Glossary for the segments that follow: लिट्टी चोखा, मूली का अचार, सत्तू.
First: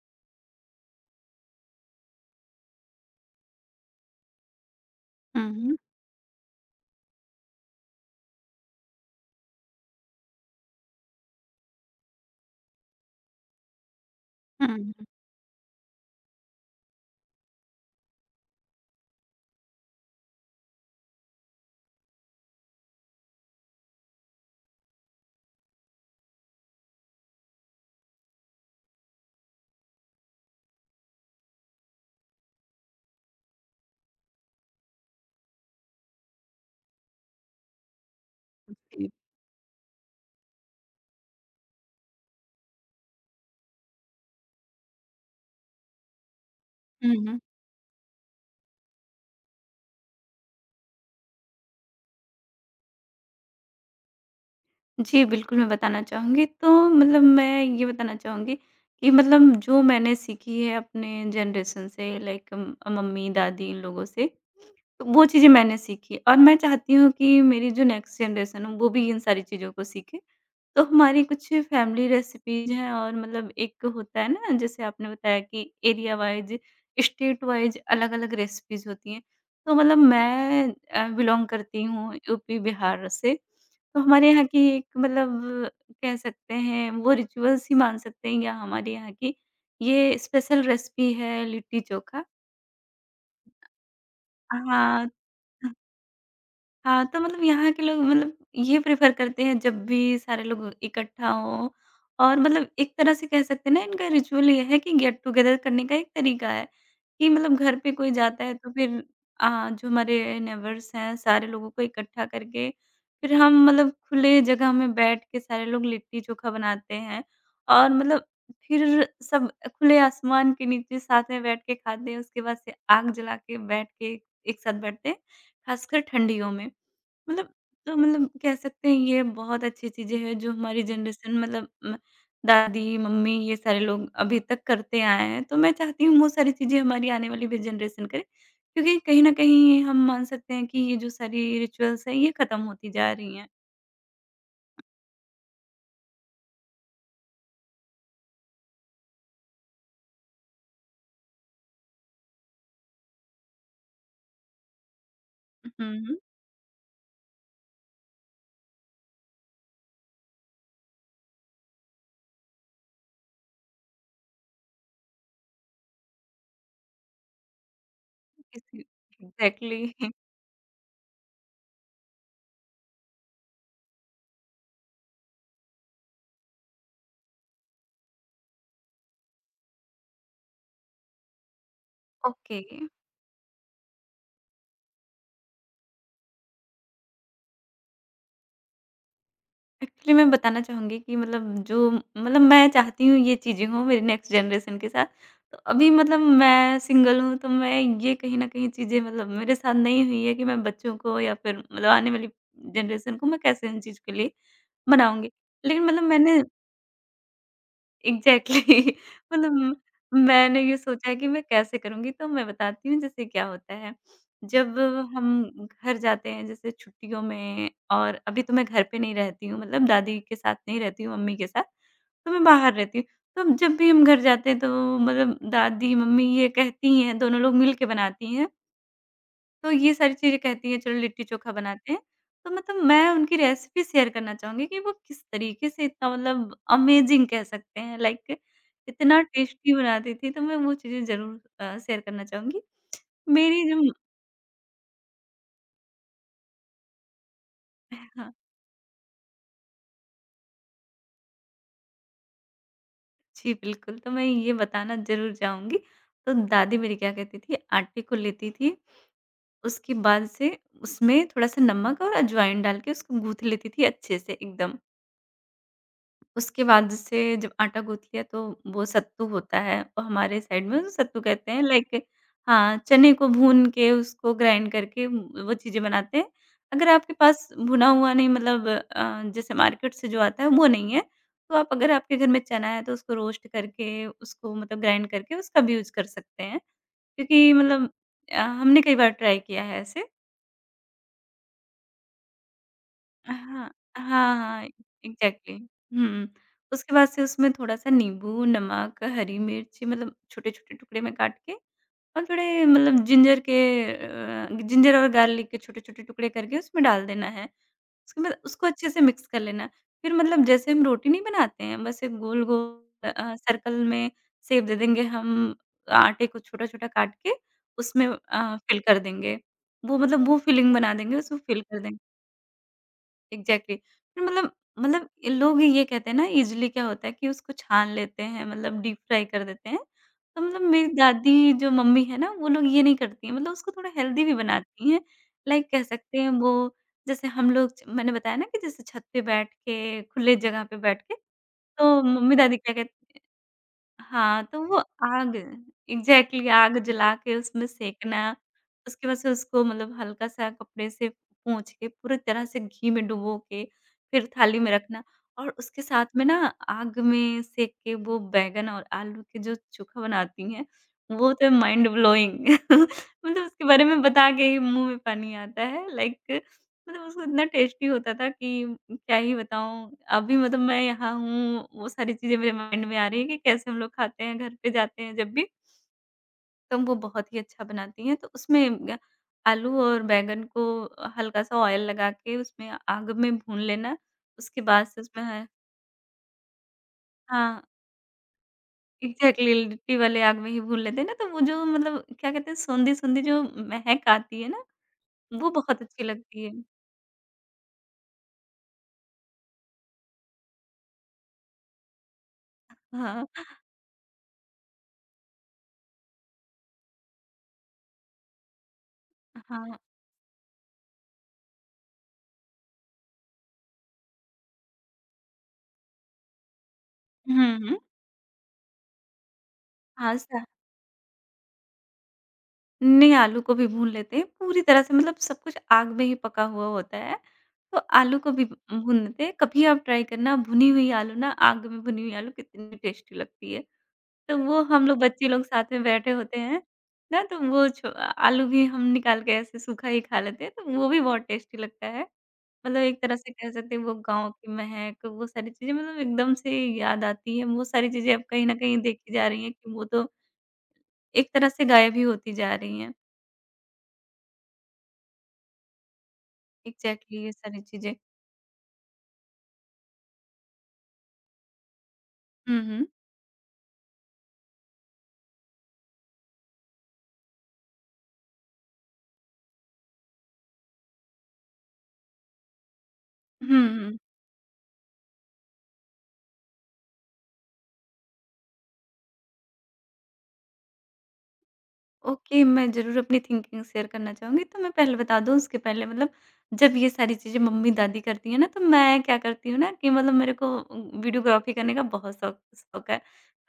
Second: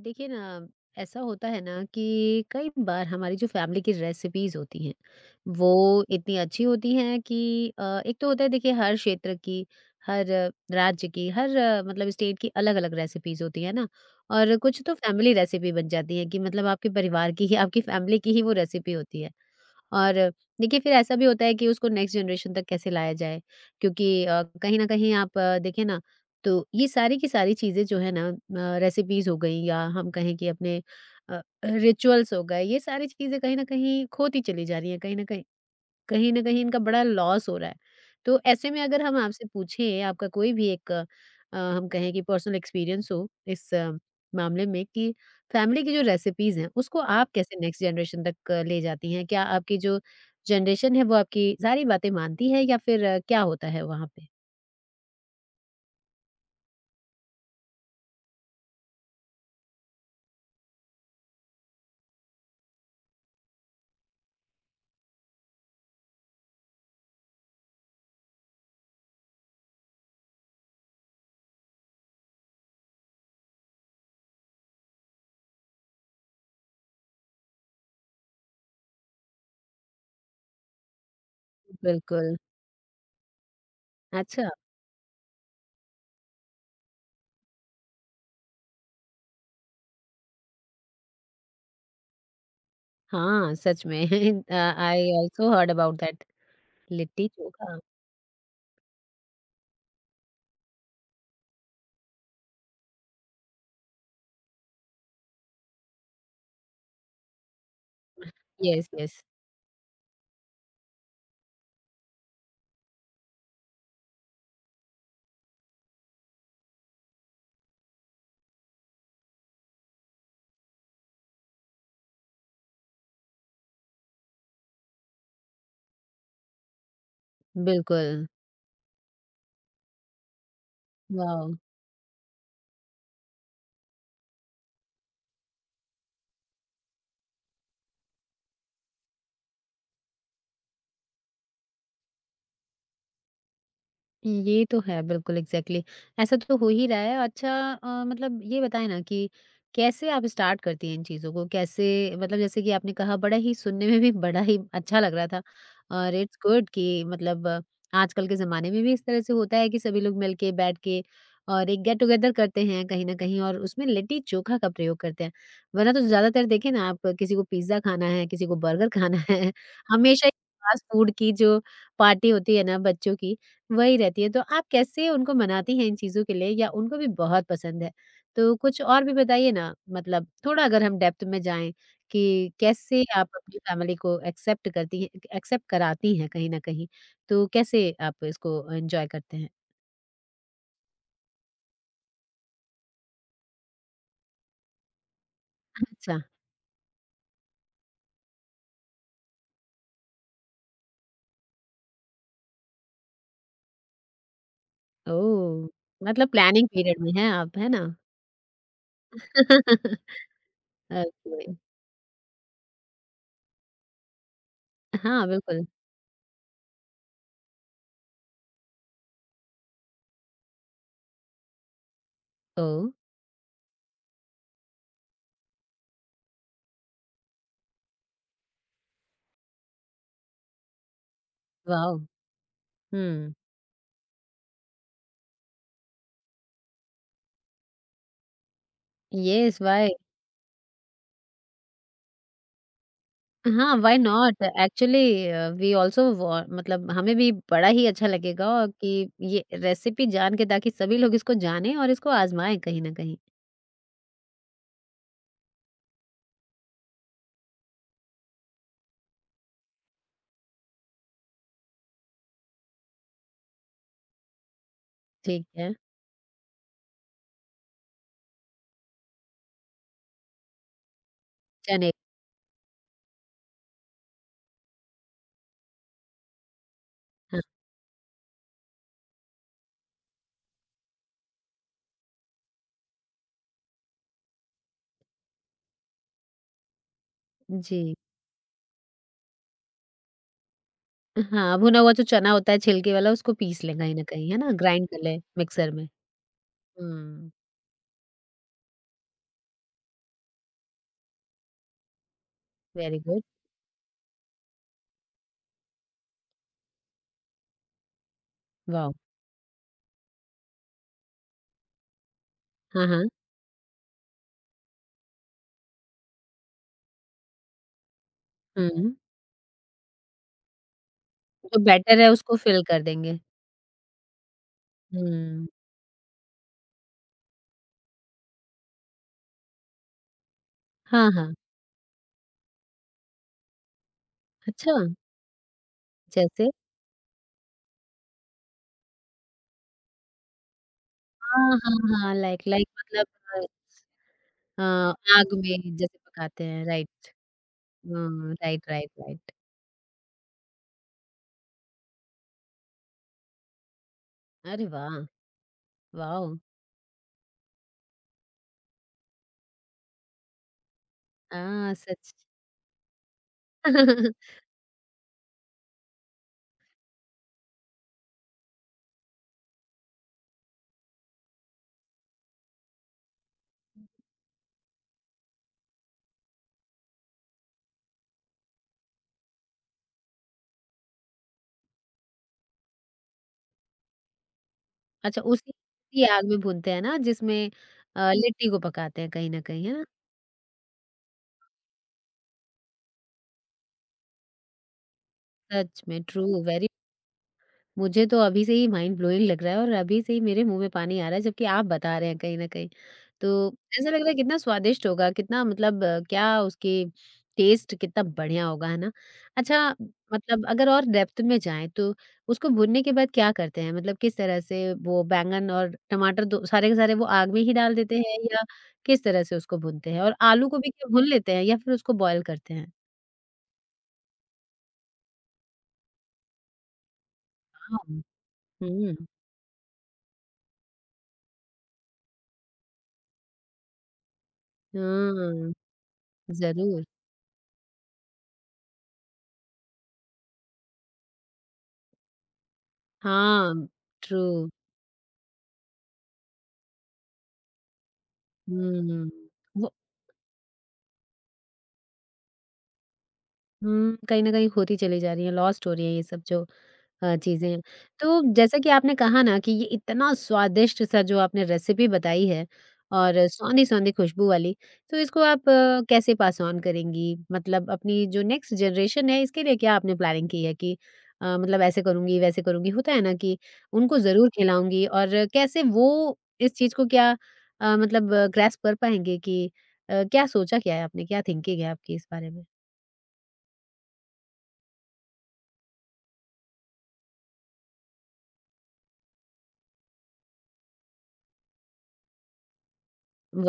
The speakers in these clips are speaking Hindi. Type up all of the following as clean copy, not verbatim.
देखिए ना, ऐसा होता है ना कि कई बार हमारी जो फैमिली की रेसिपीज़ होती हैं, हुँ, वो हुँ। इतनी अच्छी होती हैं कि एक तो होता है देखिए हर क्षेत्र की, हर राज्य की, हर मतलब स्टेट की अलग-अलग रेसिपीज़ होती हैं ना, और हुँ, कुछ तो हुँ। फैमिली रेसिपी बन जाती हैं कि मतलब आपके परिवार की ही, आपकी फैमिली की ही वो रेसिपी होती है। और देखिए फिर ऐसा भी होता है कि उसको नेक्स्ट जनरेशन तक कैसे लाया जाए क्योंकि कहीं न कहीं आप देखें ना तो ये सारी की सारी चीज़ें जो है ना रेसिपीज़ हो गई या हम कहें कि अपने रिचुअल्स हो गए ये सारी चीज़ें कहीं न कहीं खोती चली जा रही हैं, कहीं न कहीं इनका बड़ा लॉस हो रहा है। तो ऐसे में अगर जी। हम आपसे पूछें आपका कोई भी एक हम कहें कि पर्सनल एक्सपीरियंस हो इस मामले में कि फैमिली की जो रेसिपीज़ हैं, उसको हुँ, आप हुँ। कैसे नेक्स्ट जनरेशन तक ले जाती हैं? क्या आपकी जो जनरेशन है वो आपकी सारी बातें मानती है या फिर क्या होता है वहाँ पे? जी, बिल्कुल मैं बताना चाहूँगी। तो मतलब मैं ये बताना चाहूँगी कि मतलब जो मैंने सीखी है अपने जनरेशन से लाइक मम्मी, दादी इन लोगों से, तो वो चीज़ें मैंने सीखी और मैं चाहती हूँ कि मेरी जो नेक्स्ट जनरेशन हो वो भी इन सारी चीज़ों को सीखे। तो हमारी कुछ फैमिली रेसिपीज़ हैं और मतलब एक होता है ना जैसे आपने बताया कि एरिया वाइज़, स्टेट वाइज़ अलग-अलग रेसिपीज़ होती हैं। तो मतलब मैं बिलॉन्ग करती हूँ बिल्कुल। यूपी, बिहार से। तो हमारे यहाँ अच्छा। की एक मतलब कह सकते हैं वो रिचुअल्स ही मान सकते हैं या हमारे यहाँ की ये स्पेशल रेसिपी है लिट्टी चोखा। हाँ, सच में हाँ। आई आल्सो हर्ड हाँ। अबाउट दैट हाँ, तो लिट्टी मतलब यहाँ चोखा। के लोग मतलब ये प्रेफ़र करते हैं जब भी सारे लोग इकट्ठा हों और मतलब एक तरह से कह सकते हैं ना इनका रिचुअल ये है कि गेट टुगेदर करने का एक तरीका है, कि मतलब घर पे कोई जाता है तो यस, फिर यस। जो हमारे नेबर्स हैं सारे लोगों को इकट्ठा करके फिर हम मतलब खुले जगह में बैठ के सारे लोग लिट्टी-चोखा बनाते हैं और मतलब फिर सब खुले आसमान के नीचे साथ में बैठ के खाते हैं, उसके बाद से आग जला के बैठ के एक साथ बैठते हैं, ख़ासकर ठंडियों में। मतलब तो बिल्कुल। मतलब कह सकते हैं ये बहुत अच्छी चीज़ें हैं जो हमारी जनरेशन वाओ! मतलब म दादी, मम्मी ये सारे लोग अभी तक करते आए हैं। तो मैं चाहती हूँ वो सारी चीज़ें हमारी आने वाली भी जनरेशन करे। क्योंकि कहीं न कहीं हम मान सकते हैं कि ये जो सारी रिचुअल्स हैं ये खत्म होती जा रही हैं। ये तो है बिल्कुल एग्जैक्टली exactly. ऐसा तो हो ही रहा है। अच्छा मतलब ये बताएं ना कि कैसे आप स्टार्ट करती हैं इन चीज़ों को कैसे मतलब जैसे कि आपने कहा बड़ा ही सुनने में भी बड़ा ही अच्छा लग रहा था हुँ, और हुँ। इट्स गुड कि मतलब आजकल के ज़माने में भी इस तरह से होता है कि सभी लोग मिलके बैठ के और एक गेट टुगेदर करते हैं कहीं ना कहीं और उसमें लिट्टी चोखा का प्रयोग करते हैं। वरना तो ज़्यादातर देखें ना आप, किसी को पिज्ज़ा खाना है, किसी को किसी बर्गर खाना है, एग्ज़ैक्टली हमेशा फास्ट फूड की जो पार्टी होती है ना बच्चों की वही रहती है, तो आप कैसे उनको मनाती हैं इन चीज़ों के लिए, या उनको भी बहुत पसंद है? तो कुछ और भी बताइए ना, मतलब थोड़ा अगर हम डेप्थ में जाएँ कि ओके। कैसे आप अपनी फैमिली को एक्सेप्ट करती हैं एक्सेप्ट कराती हैं कहीं न कहीं, तो कैसे आप इसको एन्जॉय करते हैं? एक्चुअली मैं बताना चाहूँगी कि मतलब जो मतलब मैं चाहती हूँ ये चीज़ें हों मेरी नेक्स्ट जनरेशन के साथ। तो अभी अच्छा, मतलब मैं सिंगल हूँ तो मैं ये कहीं न कहीं चीज़ें मतलब मेरे साथ नहीं हुई है कि मैं बच्चों को या फिर मतलब आने वाली जनरेशन को मैं कैसे इन चीज़ के लिए मनाऊँगी। ओह! लेकिन मतलब मतलब मैंने प्लानिंग पीरियड में हैं आप, है ना? एग्ज़ैक्टली मतलब मैंने ये सोचा कि मैं ओके, कैसे करूँगी, तो मैं बताती हूँ जैसे क्या होता है। जब हाँ, हम बिल्कुल। घर जाते हैं जैसे छुट्टियों में और अभी तो मैं घर पे नहीं रहती हूँ मतलब दादी के साथ नहीं रहती हूँ, मम्मी के साथ, तो मैं बाहर ओह! रहती हूँ। तो जब भी हम घर जाते हैं तो मतलब दादी, मम्मी ये कहती हैं, दोनों लोग मिल के बनाती हैं तो ये सारी चीज़ें कहती हैं चलो लिट्टी-चोखा बनाते वॉव! हैं। तो मतलब मैं हुँ। उनकी रेसिपी शेयर करना चाहूँगी कि वो किस तरीके से इतना मतलब अमेज़िंग कह सकते हैं लाइक इतना येस, टेस्टी वाह! बनाती थी, तो मैं वो चीज़ें ज़रूर शेयर करना चाहूँगी। मेरी हाँ, जो why not? Actually we also व मतलब हमें भी बड़ा ही अच्छा हाँ, लगेगा और कि ये रेसिपी जान के, ताकि सभी लोग इसको जानें और इसको आज़माएँ कहीं न कहीं। जी बिल्कुल, तो मैं ये बताना ज़रूर चाहूँगी। तो दादी मेरी क्या कहती थी आटे को लेती थी, उसके बाद से उसमें थोड़ा-सा नमक और अजवाइन डाल के उसको गूँथ लेती थी अच्छे से एकदम। ठीक है, उसके बाद से जब आटा गूँथ लिया तो वो सत्तू होता है और हमारे साइड में उसे सत्तू कहते हैं चने लाइक हाँ, चने को भून के उसको ग्राइंड करके वो चीज़ें बनाते हैं। अगर आपके हाँ, पास भुना हुआ नहीं मतलब जैसे मार्केट से जो आता है वो नहीं है, तो आप अगर आपके घर में चना है तो उसको रोस्ट करके उसको मतलब ग्राइंड करके उसका भी यूज़ कर सकते हैं। क्योंकि मतलब जी। हमने कई बार ट्राई किया है ऐसे। हाँ, भुना हुआ जो चना होता है छिलके वाला उसको पीस हाँ, लें कहीं न हाँ, कहीं, है ना? हाँ, ग्राइंड कर लें एग्ज़ैक्टली। मिक्सर में। हुँ, उसके बाद से हुँ, उसमें थोड़ा-सा नींबू, नमक, हरी मिर्च मतलब छोटे-छोटे टुकड़े में काट के और थोड़े मतलब वेरी गुड, जिंजर और गार्लिक के छोटे-छोटे टुकड़े करके उसमें डाल देना है। उसके बाद उसको अच्छे वॉव! से मिक्स कर लेना है। फिर मतलब जैसे हम रोटी नहीं बनाते हैं, बस एक गोल-गोल हाँ, हाँ। सर्कल में शेप दे देंगे हम आटे को छोटा-छोटा काट के उसमें फ़िल हुँ, कर देंगे। वो मतलब वो फ़िलिंग बना देंगे, उसको जो फ़िल कर देंगे। बैटर है उसको फिल कर देंगे। एग्ज़ैक्टली फिर मतलब मतलब ये हुँ, लोग ये कहते हैं ना इज़िली क्या होता है कि उसको छान लेते हैं मतलब डीप फ्राई कर देते हैं। तो मतलब मेरी हाँ, हाँ। दादी जो मम्मी है ना, वो लोग ये नहीं करती हैं मतलब उसको थोड़ा हेल्दी भी अच्छा, बनाती हैं। लाइक कह सकते हैं जैसे? वो जैसे हम लोग मैंने बताया ना कि जैसे छत पे बैठ के खुले जगह पे बैठ के हाँ, हाँ, तो हाँ, लाइक मम्मी-दादी लाइक क्या मतलब कहती हाँ, तो वो आग आग में जैसे पकाते एग्ज़ैक्टली हैं, आग राइट। जला के उसमें सेंकना, हाँ, राइट, राइट, उसकी वजह से राइट। उसको मतलब हल्का-सा कपड़े से पोंछ के पूरी तरह से घी में डुबो के फिर थाली अरे में वाह! रखना और उसके साथ में ना वॉव! आग में सेंक के वो बैंगन और आलू के जो चोखा बनाती हैं, वो तो हाँ, माइंड सच। ब्लोइंग मतलब उसके बारे में बता के ही मुँह में पानी आता है लाइक मतलब उसको इतना टेस्टी होता था कि क्या ही बताऊँ। अभी मतलब मैं यहाँ हूँ, वो सारी चीज़ें मेरे माइंड में आ रही हैं कि कैसे हम लोग खाते हैं, घर पे जाते हैं जब भी, तो वो बहुत ही अच्छा बनाती हैं। तो उसमें ग आलू और बैंगन को हल्का-सा ऑयल लगा के उसमें आग में भून लेना। उसके बाद से अच्छा, उसमें है उसी उसी आग में भूनते हैं ना, जिसमें हाँ, लिट्टी को पकाते हैं कहीं न एग्ज़ैक्टली कहीं, है ना? लिट्टी वाले आग में ही भून लेते हैं ना, तो वो जो मतलब क्या कहते हैं, सोंधी-सोंधी जो महक आती है ना, वो बहुत सच में, अच्छी ट्रू, लगती है। वेरी मुझे तो अभी से ही माइंड ब्लोइंग लग रहा है और अभी से ही मेरे मुँह में पानी आ रहा है, जबकि आप बता रहे हैं कहीं न कहीं। हाँ, तो ऐसा लग रहा है कितना स्वादिष्ट होगा, कितना मतलब क्या उसकी टेस्ट कितना बढ़िया होगा, है ना? अच्छा हाँ। मतलब अगर और डेप्थ में जाएँ तो उसको भूनने के बाद क्या करते हैं? मतलब किस तरह से वो बैंगन और टमाटर दो सारे के सारे वो आग में ही हुँ, डाल हुँ। देते हैं या किस तरह से उसको भूनते हैं? और हाँ, स आलू को भी क्या भून लेते हैं या फिर उसको बॉयल करते हैं? नहीं, आलू को भी भून लेते हैं, पूरी तरह से मतलब सब कुछ आग में ही पका हुआ होता है, तो हाँ। आलू को भी हुँ। भून लेते हैं। कभी आप ट्राई करना भुनी हुई आलू ना आग में भुनी हुई आलू कितनी टेस्टी लगती है। तो वो हम लोग बच्चे लोग हाँ, साथ में बैठे होते हैं ज़रूर। ना, तो वो छो आलू भी हम निकाल के ऐसे सूखा ही खा लेते हैं, तो वो भी बहुत टेस्टी लगता है। मतलब एक तरह से कह हाँ, सकते हैं वो ट्रू। गाँव की महक, वो सारी चीज़ें मतलब एकदम से याद आती हैं। वो सारी चीज़ें अब कहीं न कहीं हुँ। देखी जा रही हैं कि वो वो तो एक तरह से गायब ही होती जा रही हैं। हुँ, कहीं न कहीं खोती चली जा रही है, लॉस्ट हो रही है ये सब जो एग्ज़ैक्टली ये सारी चीज़ें। चीज़ें। तो जैसा कि आपने कहा ना कि ये इतना स्वादिष्ट सा जो आपने रेसिपी बताई है हुँ, हुँ। और सौंधी-सौंधी खुशबू वाली, तो इसको आप कैसे पास ऑन करेंगी? मतलब अपनी जो नेक्स्ट जनरेशन है इसके लिए क्या आपने प्लानिंग की है कि मतलब ऐसे करूँगी, वैसे करूँगी? होता है ना कि हुँ, हुँ। उनको ज़रूर खिलाऊँगी, और कैसे वो इस चीज़ को क्या मतलब ग्रैस्प कर पाएँगे कि क्या सोचा क्या है आपने? क्या थिंकिंग है आपकी इस बारे ओके, में? मैं ज़रूर अपनी थिंकिंग शेयर करना चाहूँगी। तो मैं पहले बता दूँ उसके पहले मतलब जब ये सारी चीज़ें मम्मी-दादी करती हैं ना, तो मैं क्या करती हूँ ना कि मतलब मेरे को वीडियोग्राफ़ी करने का बहुत शौक शौक है।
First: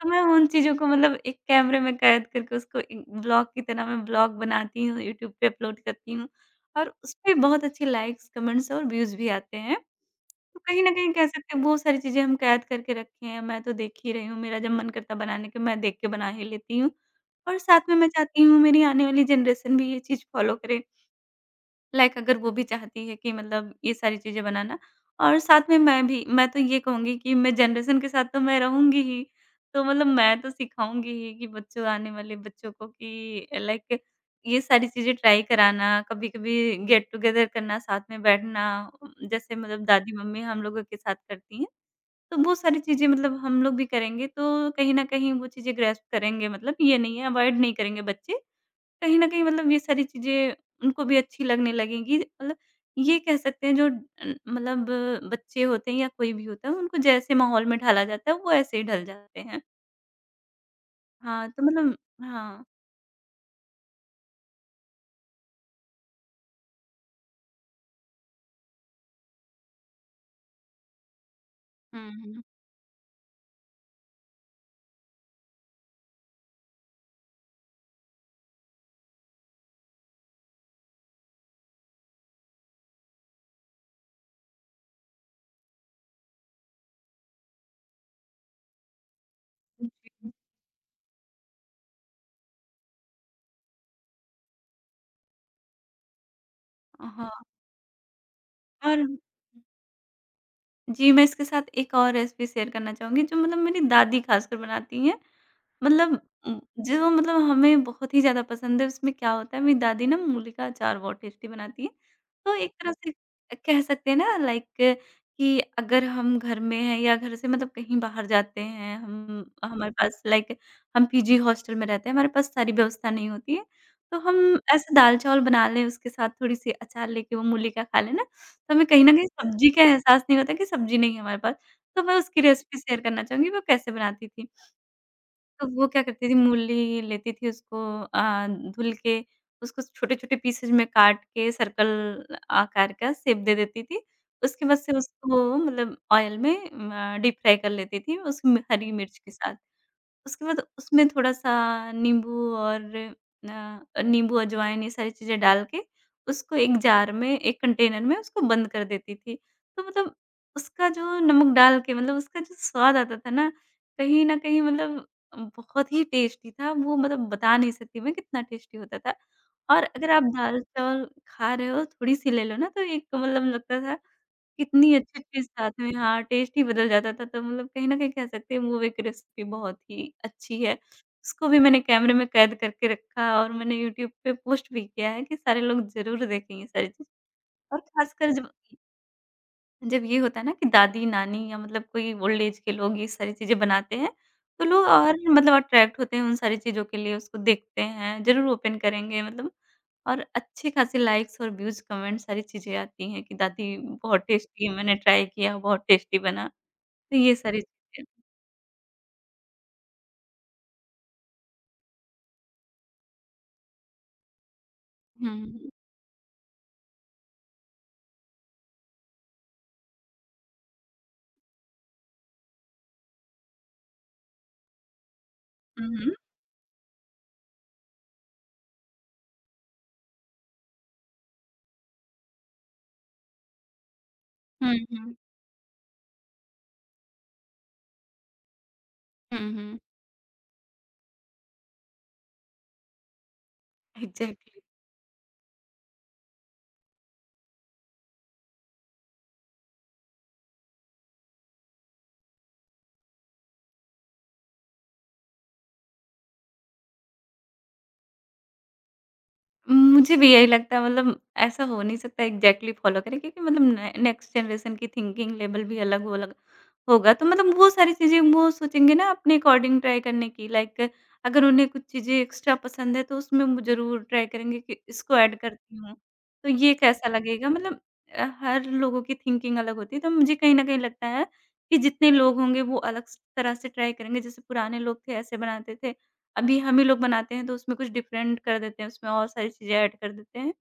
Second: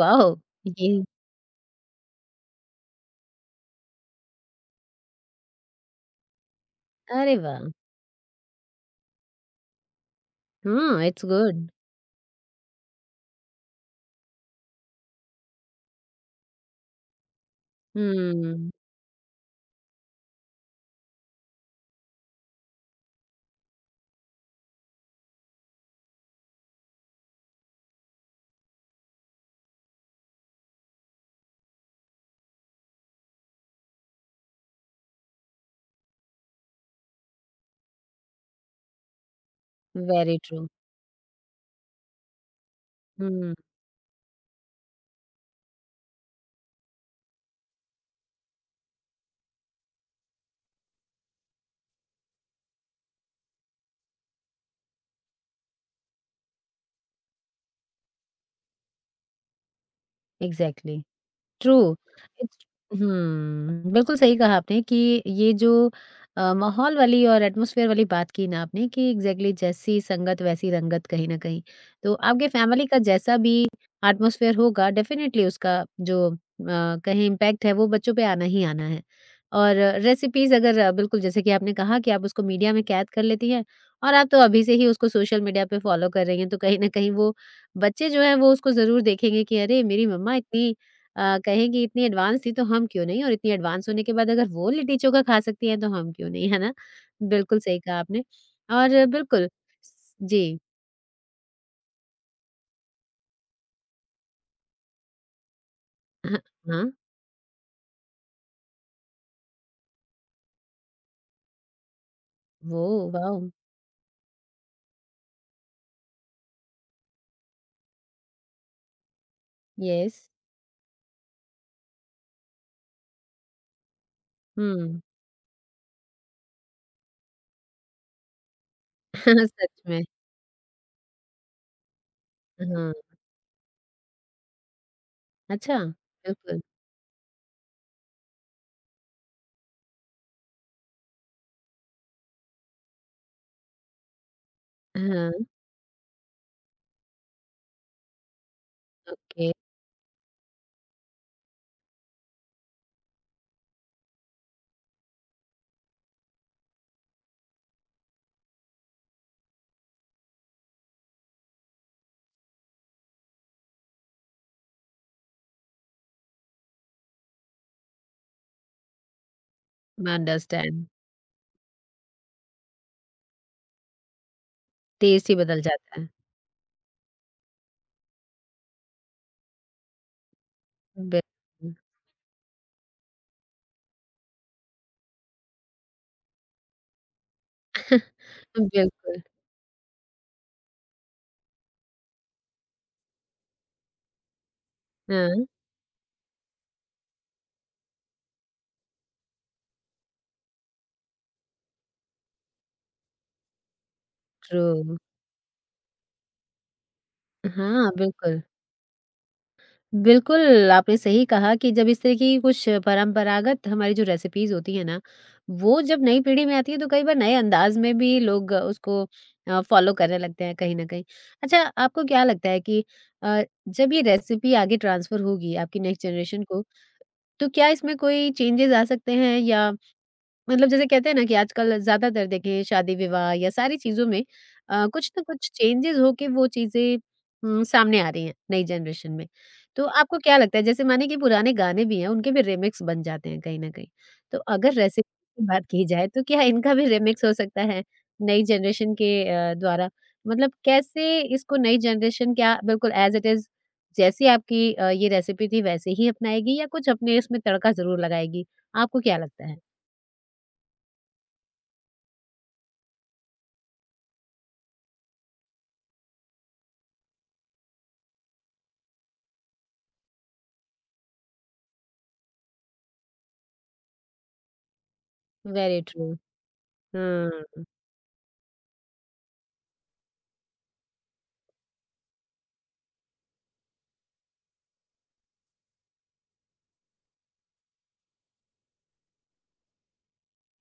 तो मैं उन चीज़ों को ये मतलब एक कैमरे में कैद करके उसको एक ब्लॉग की तरह मैं ब्लॉग बनाती हूँ, यूट्यूब पे अपलोड करती हूँ और उसपे अरे वाह! बहुत अच्छे लाइक्स, कमेंट्स और व्यूज़ भी आते हैं। तो कहीं न हाँ, कहीं इट्स कह सकते हैं गुड। बहुत सारी चीज़ें हम कैद करके रखे हैं, मैं तो देख ही रही हूँ, मेरा जब मन करता है बनाने का मैं देख के बना ही लेती हूँ। और साथ में मैं चाहती हूँ Hmm. मेरी आने वाली जनरेशन भी ये चीज़ फ़ॉलो करे। लाइक अगर वो भी चाहती है कि मतलब ये सारी चीज़ें बनाना और साथ में मैं तो ये कहूँगी कि मैं जनरेशन के साथ तो मैं रहूँगी ही। तो मतलब मैं तो सिखाऊँगी ही कि बच्चों आने वाले बच्चों को कि लाइक ये सारी चीज़ें ट्राई कराना, कभी-कभी गेट टुगेदर करना, साथ में बैठना जैसे मतलब Very दादी-मम्मी हम true. लोगों के साथ करती हैं। तो वो सारी चीज़ें मतलब Hmm. हम लोग भी करेंगे तो कहीं न कहीं वो चीज़ें ग्रैस्प करेंगे मतलब ये नहीं है अवॉइड नहीं करेंगे बच्चे। कहीं न कहीं मतलब ये सारी चीज़ें उनको भी अच्छी लगने लगेंगी। मतलब ये कह सकते हैं जो मतलब बच्चे होते हैं या कोई भी होता है उनको जैसे माहौल में ढाला जाता है वो ऐसे ही ढल जाते हैं। Exactly. हाँ, तो ट्रू। मतलब हाँ। इट्स हुँ, बिल्कुल सही कहा आपने कि ये जो माहौल वाली और एटमॉस्फेयर वाली बात की ना आपने कि एग्ज़ैक्टली जैसी संगत वैसी रंगत कहीं न कहीं। हुँ, तो हुँ। आपके फैमिली का जैसा भी एटमॉस्फेयर होगा, डेफ़िनेटली उसका जो कहें इम्पैक्ट है वो बच्चों पे आना ही आना है। और रेसिपीज़ अगर बिल्कुल जैसे कि आपने कहा कि आप उसको मीडिया में कैद कर लेती हैं और आप तो अभी से ही उसको सोशल मीडिया पे फ़ॉलो कर रही हैं, तो कहीं न कहीं वो बच्चे जो हैं वो उसको ज़रूर देखेंगे कि अरे! मेरी जी। मम्मा इतनी कहें कि इतनी एडवांस थी, तो हम क्यों नहीं, और इतनी एडवांस होने के बाद अगर वो लिट्टी चोखा खा सकती हैं तो हम क्यों नहीं, है ना? हाँ, बिल्कुल सही कहा आपने और और बिल्कुल स जी। जी, मैं इसके साथ एक और रेसिपी शेयर करना चाहूँगी जो मतलब मेरी दादी खासकर बनाती हैं। मतलब हाँ, उम, हाँ। जो मतलब हमें बहुत ही ज़्यादा पसंद है, उसमें क्या होता है मेरी दादी ना मूली का अचार बहुत टेस्टी बनाती है। तो एक तरह ओह से वाओ! कह सकते हैं ना लाइक कि अगर हम घर में हैं या घर से मतलब कहीं बाहर जाते हैं, हम हमारे येस। पास लाइक हम पीजी हॉस्टल में रहते हैं, हमारे पास सारी व्यवस्था नहीं होती है। तो हम ऐसे हुँ। दाल-चावल बना लें, उसके साथ थोड़ी-सी अचार लेके वो मूली का खा लें ना, तो हमें कहीं न कहीं सच सब्ज़ी का में। एहसास नहीं होता कि सब्ज़ी नहीं है हमारे पास। तो मैं उसकी रेसिपी हाँ। शेयर करना चाहूँगी, वो कैसे बनाती थी। तो अच्छा, वो क्या करती थी बिल्कुल। मूली लेती थी उसको अ, धुल के उसको छोटे-छोटे पीसेज में काट के सर्कल आकार का शेप दे देती थी। उसके बाद से हाँ, उसको मतलब ऑयल में डीप फ्राई कर लेती थी उस हरी मिर्च के ओके। साथ। उसके बाद उसमें थोड़ा-सा नींबू और नींबू, अजवाइन ये सारी चीज़ें डाल के उसको एक जार में, एक कंटेनर में उसको बंद कर देती थी। तो मतलब उसका जो नमक डाल के मतलब उसका जो स्वाद आता था ना, कहीं न कहीं मतलब बहुत ही टेस्टी था। वो मतलब बता नहीं सकती मैं कितना टेस्टी होता था। और अगर मैं आप अंडरस्टैंड। दाल-चावल खा रहे हो, थोड़ी-सी ले लो ना तो एक मतलब लगता था इतनी टेस्ट ही अच्छी-अच्छी बदल साथ में, जाता है। हाँ, टेस्ट ही बदल जाता था तो मतलब कहीं न कहीं कह सकते हैं वो एक रेसिपी बहुत ही अच्छी है। उसको भी बिल्कुल। मैंने कैमरे में कैद करके रखा और मैंने यूट्यूब पे पोस्ट भी किया है कि सारे लोग ज़रूर देखें ये सारी चीज़। और ख़ासकर जब बिल्कुल। जब ये होता है ना कि दादी-नानी या मतलब कोई ओल्ड एज के लोग ये सारी चीज़ें बनाते हैं, तो लोग और हाँ, मतलब अट्रैक्ट होते हैं उन सारी चीज़ों के लिए, उसको देखते हैं, ज़रूर ओपन करेंगे मतलब। और अच्छे खासे लाइक्स और व्यूज़, कमेंट्स सारी चीज़ें आती हैं कि दादी बहुत ट्रू। टेस्टी मैंने ट्राई किया, बहुत टेस्टी बना। तो ये सारी हाँ, चीज़ें। बिल्कुल। बिल्कुल, आपने सही कहा कि जब इस तरह की कुछ परंपरागत हमारी जो रेसिपीज़ होती हैं ना, हुँ, हुँ, वो जब नई पीढ़ी में आती है तो कई बार नए अंदाज़ में भी लोग उसको फ़ॉलो करने लगते हैं कहीं न कहीं। अच्छा, आपको क्या लगता है कि अ, जब ये रेसिपी आगे ट्रांसफ़र होगी आपकी नेक्स्ट हुँ, जनरेशन को, तो क्या इसमें कोई चेंजेज़ आ सकते हैं, या मतलब जैसे कहते हैं ना कि आजकल ज़्यादातर देखिए शादी-विवाह या सारी चीज़ों में हुँ, कुछ हुँ, ना कुछ चेंजेज़ होके वो चीज़ें सामने आ रही हैं नई जनरेशन में। हुँ, हुँ, तो आपको क्या लगता है जैसे मानिए कि पुराने गाने भी हैं, उनके भी रीमिक्स बन जाते हैं कहीं न कहीं। तो एग्ज़ैक्टली। अगर रेसिपी की बात की जाए तो क्या इनका भी रीमिक्स हो सकता है नई जनरेशन के द्वारा? मतलब कैसे इसको नई जनरेशन, क्या बिल्कुल एज़ इट इज़ जैसी आपकी ये रेसिपी थी वैसे ही अपनाएगी, या कुछ अपने इसमें तड़का ज़रूर लगाएगी? आपको क्या लगता है? मुझे भी यही लगता है मतलब ऐसा हो नहीं सकता एग्ज़ैक्टली फ़ॉलो करें क्योंकि मतलब ने नेक्स्ट जनरेशन की थिंकिंग लेवल भी अलग होगा, तो मतलब वो सारी चीज़ें वो सोचेंगे ना अपने अकॉर्डिंग ट्राई करने की, लाइक अगर उन्हें कुछ चीज़ें एक्स्ट्रा पसंद है तो उसमें वो ज़रूर ट्राई करेंगे कि इसको ऐड करती वेरी हूँ, ट्रू। तो ये कैसा लगेगा हुँ, मतलब। हर लोगों की थिंकिंग अलग होती है, तो मुझे कहीं न कहीं लगता है कि जितने लोग होंगे वो अलग स तरह से ट्राई करेंगे। जैसे पुराने लोग थे ऐसे बनाते थे, अभी हम ही लोग बनाते हैं तो उसमें कुछ डिफरेंट कर देते हैं, उसमें और सारी चीज़ें ऐड कर देते हैं।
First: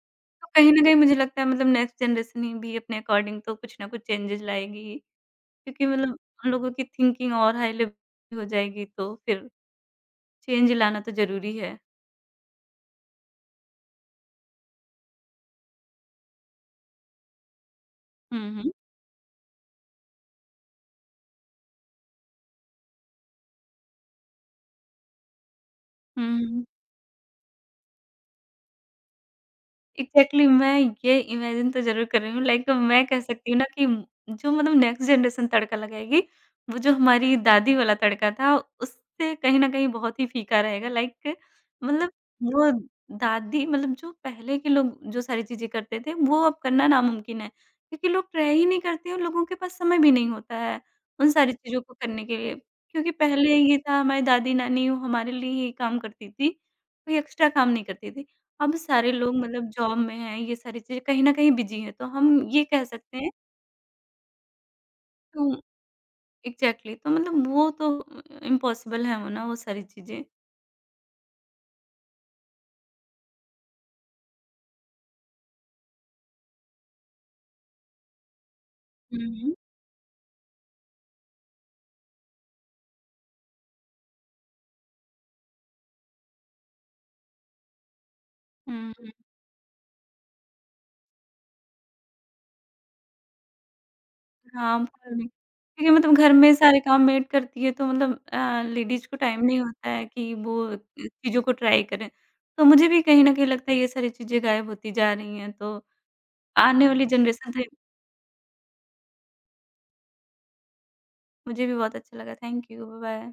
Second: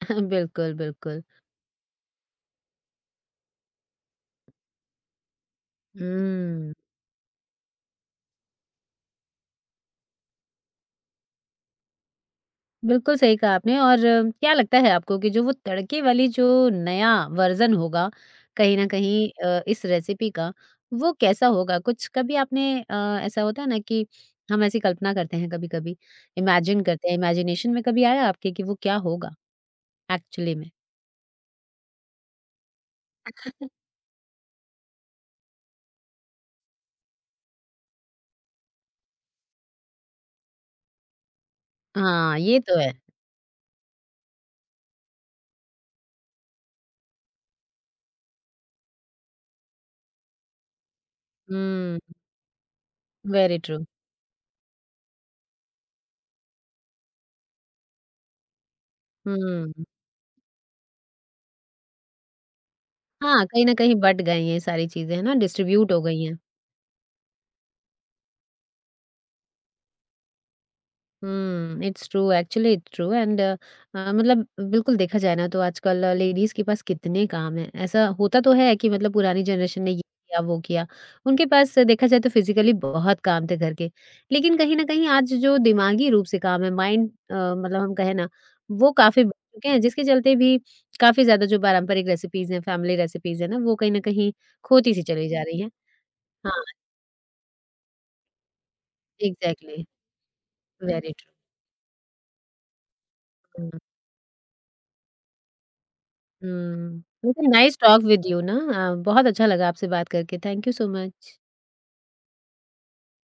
तो कहीं बिल्कुल, न कहीं मुझे बिल्कुल। लगता है मतलब नेक्स्ट जनरेशन ही भी अपने अकॉर्डिंग तो कुछ ना कुछ चेंजेज़ लाएगी ही। क्योंकि मतलब हम लोगों हुँ, की थिंकिंग और हाई लेवल हो जाएगी तो फिर चेंज लाना तो ज़रूरी है। बिल्कुल सही कहा आपने और क्या लगता है आपको कि जो वो तड़के वाली जो नया वर्ज़न होगा, हुँ, हुँ। कहीं न कहीं इस रेसिपी का, वो कैसा होगा? कुछ कभी आपने ऐसा होता है ना कि हम ऐसी कल्पना करते हैं कभी-कभी, हुँ, हुँ, इमेजिन करते हैं, इमेजिनेशन में कभी आया आपके कि वो क्या होगा एग्ज़ैक्टली। एक्चुअली में? मैं ये इमेजिन तो ज़रूर कर रही हूँ, लाइक मैं कह सकती हूँ ना कि जो मतलब नेक्स्ट जनरेशन तड़का लगाएगी, वो जो हमारी दादी वाला तड़का था उससे कहीं न कहीं बहुत ही फीका रहेगा लाइक मतलब हाँ, ये वो तो है। दादी मतलब जो पहले के लोग जो सारी चीज़ें करते थे वो अब करना नामुमकिन है, क्योंकि लोग ट्राई ही नहीं करते और लोगों के पास समय भी नहीं होता है, उन सारी चीज़ों को हुँ, करने के लिए। क्योंकि पहले वेरी ये ट्रू। था हमारी दादी-नानी हमारे लिए ही काम करती थी, कोई एक्स्ट्रा काम नहीं करती थी। अब सारे लोग मतलब हुँ। जॉब में हैं, ये सारी चीज़ें कहीं न कहीं बिज़ी हैं, तो हम ये कह सकते हैं। हाँ, कहीं न कहीं बँट गई हैं ये सारी चीज़ें, है ना? तो डिस्ट्रीब्यूट हो गई हैं। एग्ज़ैक्टली तो मतलब वो तो इम्पॉसिबल है होना वो सारी चीज़ें। हुँ, it's true actually it's true and मतलब बिल्कुल देखा जाए ना तो आजकल लेडीज़ के पास कितने काम हैं। ऐसा होता तो है कि मतलब हुँ, पुरानी हुँ। जनरेशन ने ये किया, वो किया। उनके पास देखा जाए तो फिज़िकली बहुत काम थे घर के। लेकिन कहीं न कहीं आज जो दिमागी रूप से काम है माइंड मतलब हम कहें ना वो हुँ, हुँ। काफ़ी बढ़ चुके हैं, जिसके चलते भी काफ़ी ज़्यादा जो पारंपरिक रेसिपीज़ हैं, फैमिली रेसिपीज़ हैं ना वो कहीं न कहीं हाँ, खोती-सी फ़ोन में चली जा रही हैं। क्योंकि मतलब घर में हाँ, सारे काम मेड करती है तो मतलब लेडीज़ को टाइम नहीं एग्ज़ैक्टली होता है कि वो वेरी ट्रू। चीज़ों को ट्राई करें। तो मुझे भी कहीं न कहीं हुँ। लगता है ये सारी चीज़ें गायब होती जा रही हैं, तो आने हुँ, वाली इट वाज़ जनरेशन से नाइस टॉक विद यू ना बहुत अच्छा लगा आपसे बात करके, थैंक यू सो मच। मुझे भी बहुत अच्छा लगा। Thank you, bye-bye.